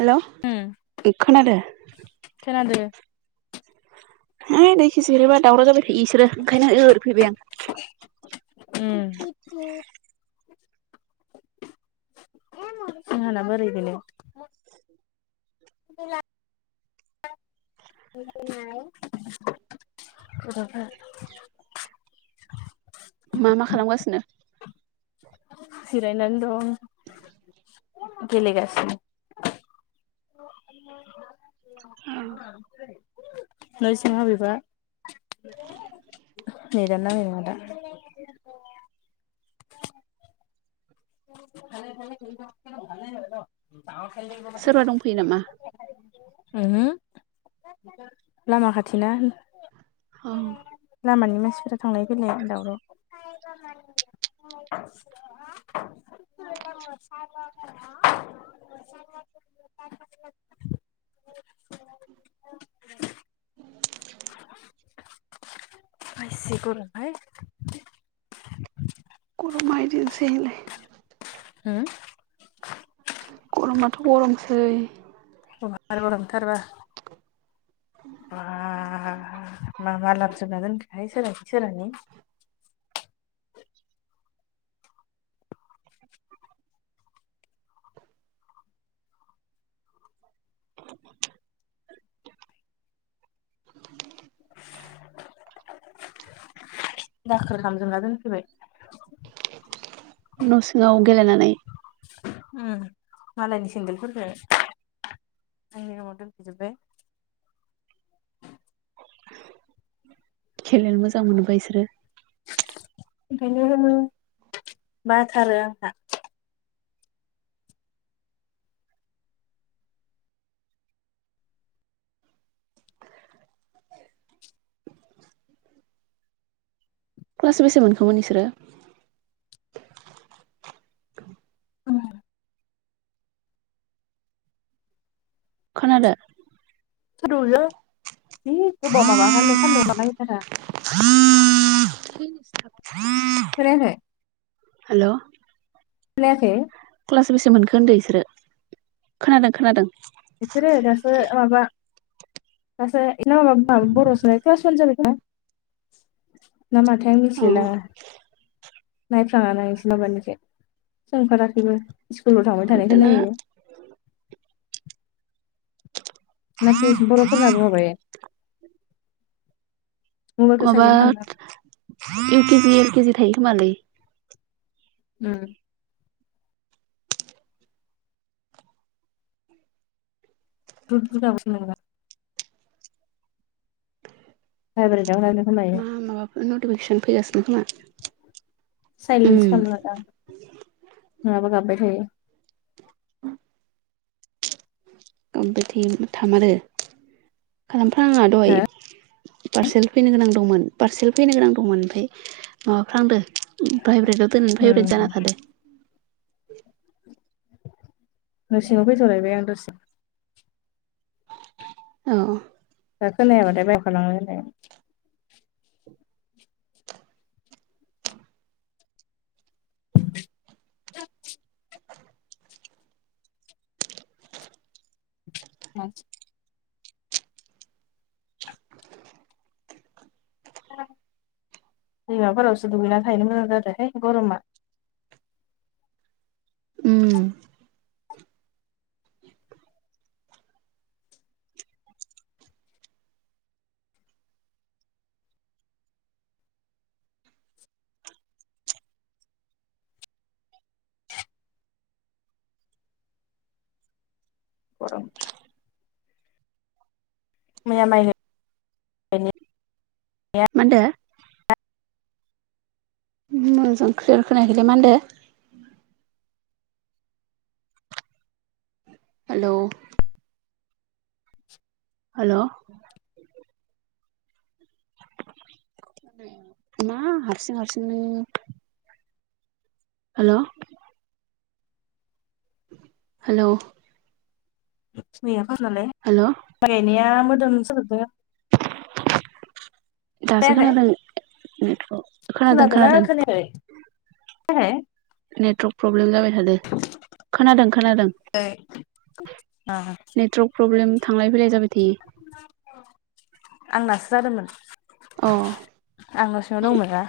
हेल' उम ए खोनादो? खोनादो है दैखि जिरबा दावराव जाबाय थायो इसोरो ओंखायनो ओरै फैबाय आं। उम। जोंहाना बोरै बेनो। खोनाथाराखै। मा मा खालामगासिनो जिरायनानै दं। गेलेगासिनो नै सिंहा बिबा नेतानो नांनाय नङा दा [inaudible] सोरबा दंफैयो नामा लामा खाथिना औ लामानि मानसि थांलाय फैलाया दावराव [inaudible] [inaudible] बेसे गरम हाय गरमा इदिनोसैलाय हो गरमाथ' गरमसै आरोबो नंथारबा बाह मा मा लाबजोबना दोनखोहाय सोर सोरानि [inaudible] दाखोर खालामामजोबना दोनफैबाय न' सिङाव गेलेनानै उम मालायनि सेन्देलफोरजों आंनि [unintelligible] दोनफैजोबाय। [inaudible] खेललेनो मोजां मोनोबा बिसोरो ओंखायनो होनो बाथारो आंहा क्लास बेसे मोनखोमोन बिसोरो? ओम खोनादों [unintelligible] जि गोबाव माबा होननो सानदुंआ नांथारा ह [inaudible] खोनायाखै हेल' खोनायाखै क्लास बेसे मोनखो होनदों बिसोरो खोनादों खोनादों। बिसोरो दासो माबा [unintelligible] क्लास वान जाबाय खोमा ना माथाइ अ मिथिलायलांङा नायफ्लाङ न इसोरला बायनोसै सोंफाखैबो। स्कुलाव थांबाय दाना थानायखोनायो। [unintelligible] मबाइलखौ साइलेन्ट माबा खालामनांगौ इउ केजि एल केजि थायो खोमालै। उम दुट दुट गाबो नोंना भाइब्रेटआव लानो खोमायो मा माबाफोर नटिफिकेसन फैगासिनो खोमा उम साइलेन्ससो खालामना लादों आं नङाबा गाबाय थयो औ बिथिं थामारो खालामफ्रा आंआ हो दहाय पार्सेल फैनो गोनां दंमोन पारसेल फैनो गोनां दंमोन ओमफ्राय माबाफ्रांदों उम भ्राइभेटआव [unintelligible] न'सिंङाव फैथ'लायबाय आं दसे ‌। औ औ दा खोनायाबाथाय बायहेर आव ओंखारलांनो होननाय [unintelligible] औ दैमाफोरावसो दुगैना थाहैनो मोजां जादोंहाय गरमा। उम [unintelligible] मैया माइ मा होनदो? मोजां क्लियार खोनाखैलै मा होनदो? हेलौ हेल' मा हारसिं हारसिंनो हेल' हेल' मैया फार्सथ नालाय माइ गायनाया मोदोम साजोबदो दासो खोनाखै खोनादों नेटखौ खोनादों खोनादोंना खोनादों खोनायाखै? नेटवार्क प्रब्लेम जाबाय थादों खोनादों खोनादों नेटवार्क प्रब्लेम थांलाय फैलाय जाबाय थायो। आंनासो जादोंमोन आं न'सिङाव दंमोन ना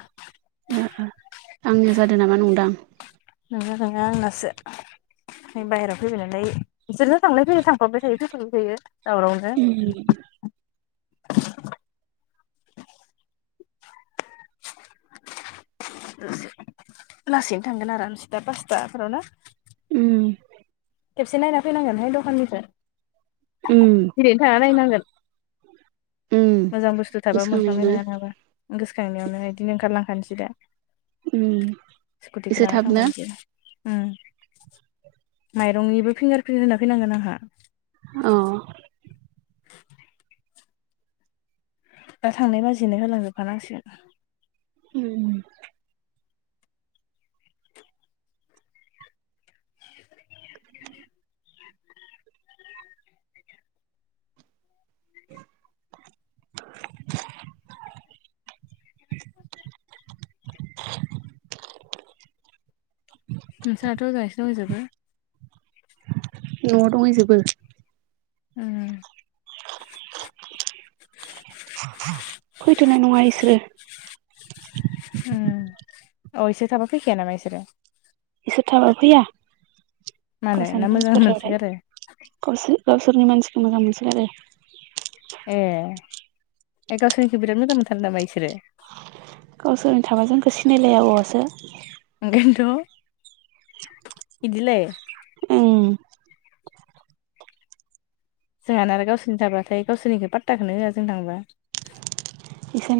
आंनो जादों नामा नंदां। नोंङ नङा आनासो ‌। जों बायहेरायाव फैबाय नालाय बिसोरबो थांलाय फैलाय थांफाबाय थायो फैफाबाय थायो। दावरावनो उम लासै लासैनो थांगोन आरो दा पासथाफोरावनो उम खेबसे नायना फैनांगोनहाय दखाननिफ्राय उम ओरैनो थाङा नायनांगोन। उम मोजां बुस्थु थाबाबो मोनखानाय गोसोखांनायावनो नङा नोंङाबा गोसोखांनायावनो बिदिनो ओंखारलांखानोसै दा उम एसे थाबनो ओं माइरंनिबो फिंगार प्रिन्ट होना फैनांगोन आंहा अह दा थांनाय बाजैनो होलांजोबखा नांसिगोन। उ [inaudible] [inaudible] नोंसाथ' ओजाहायसो दंहैजोबो न'आव दंहै जोबो उम फैथ'नाय नङा इसोरो उम अ इसोर थाबा फैखाया नामा इसोरो? इसेथाबा फैया [unintelligible] मोजां मोनसोगारो। ए गावसोरनिखौ बिराद मोजां मोनथारो नामा इसोरो? गावसोरनो थाबा जोंखौ सिनायलाया आबावसो। ओंखायनोथ' इदिलाय ओं जोंहाना आरो गावसोरनि थांबाथाय गावसोरनिखौ पात्ताखौनो होआ जों थांबा।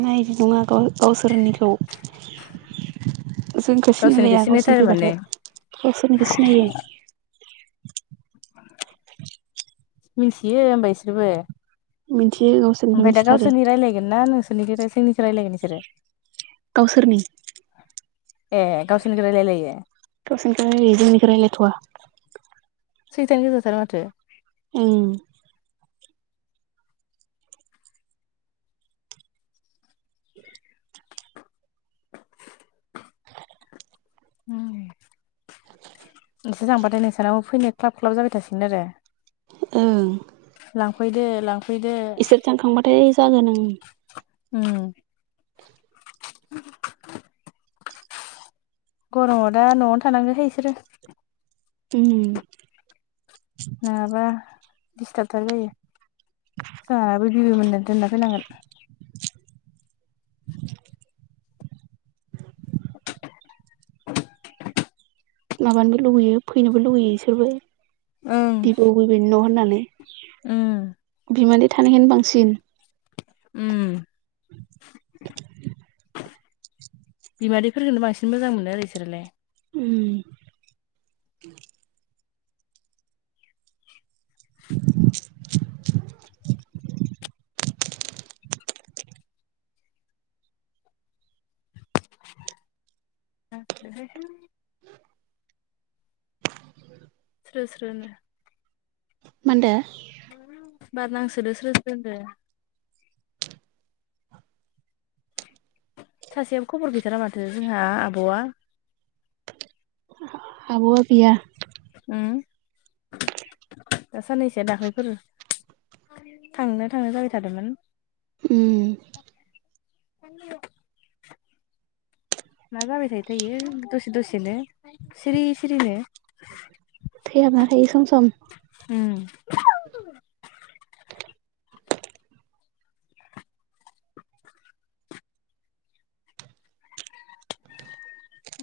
नाय बिदुङा गाव- गावसोरनिखौ जोंखौ गावसोरनिखौ सिनायलाया गावसोरनि सिनायथारो माने फैबाथाय गावसोरनिखौ सिनायो। मिन्थियो होमबा बिसोरबो? मिथियो गावसोरनिखौ ओमफ्राय दा मिथिथारो गावसोरनि रायलायगोन ना नोंसोरनि जोंनिसो रायल्लायगोन बिसोर? गावसोरनि। ए गावसोरनि रायलायलायो? गावसोरनिखौल रायलाययो जोंनिखौ रायलाय थवा। सैथानो गोजाथार माथो ‌? उम। [inaudible] उम एसे जांबाथाय नोंसानाव फैनो ख्लाब ख्लाब जाबाय थागोन आरो। ओं फैनो लां इसोर थांखांबाथाय जागोन ओं। उम गरमाव दा न'आवनो थानांगौहाय बिसोरो उम डिस्टार्बथार जायो जोंहाबो बिबै मोननो दोनना फैनांगोन। [inaudible] [inaudible] माबानोबो लुुबैयो फैनोबो लुुबैयो इसोरबो ओं बिब अगैबाय न' होननानै। उम बिमानि थानायखोनो बांसिन उम। [inaudible] बिमादै फोरखोनो बांसिन मोजां मोनो आरो इसोरालाय। उम [unintelligible] [inaudible] स्रो‌ स्रो नो मानदो। बार नांसोदो स्रो स्रो नो सासेयाबो खबर गैथारा माथो जोंहा आबआ आबआ गैया उम [inaudible] दा साननैसोआ दाख्लैफोरै थांनो थांनो जाबाय थादोंमोन उम [unintelligible] मा जाबाय थायो थाय इयो दसे दसेनो सिरि सिरिनो थैहाबना थायो सम सम उम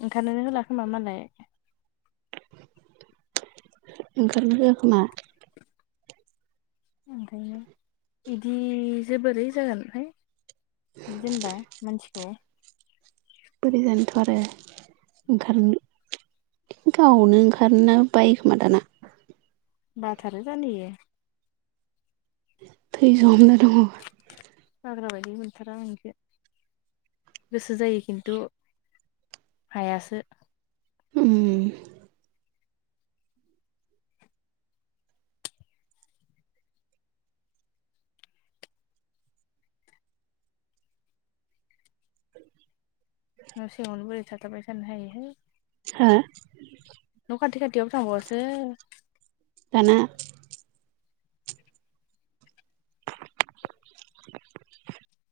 ओंखारनो नों होलाखोमा मालाय ओंखारनाय होआखोमा ओंखायनो बिदि जोबोरै जागोनहाय बिदि दोनबा मानसिखौ बोरै जानोथ आरो ओंखारनो गावनो ओंखारनो बायोखोमा दाना बाथारो जानो इयो थैजहमना दङ बाग्रा बायदि मोनथारां इखो गोसो जायो खिन्थु हायासो उम न सिङावनो बोरै थाथाब्बाय थानो हायोहाय हो न' खाथि खाथियावबो थांबावासो दाना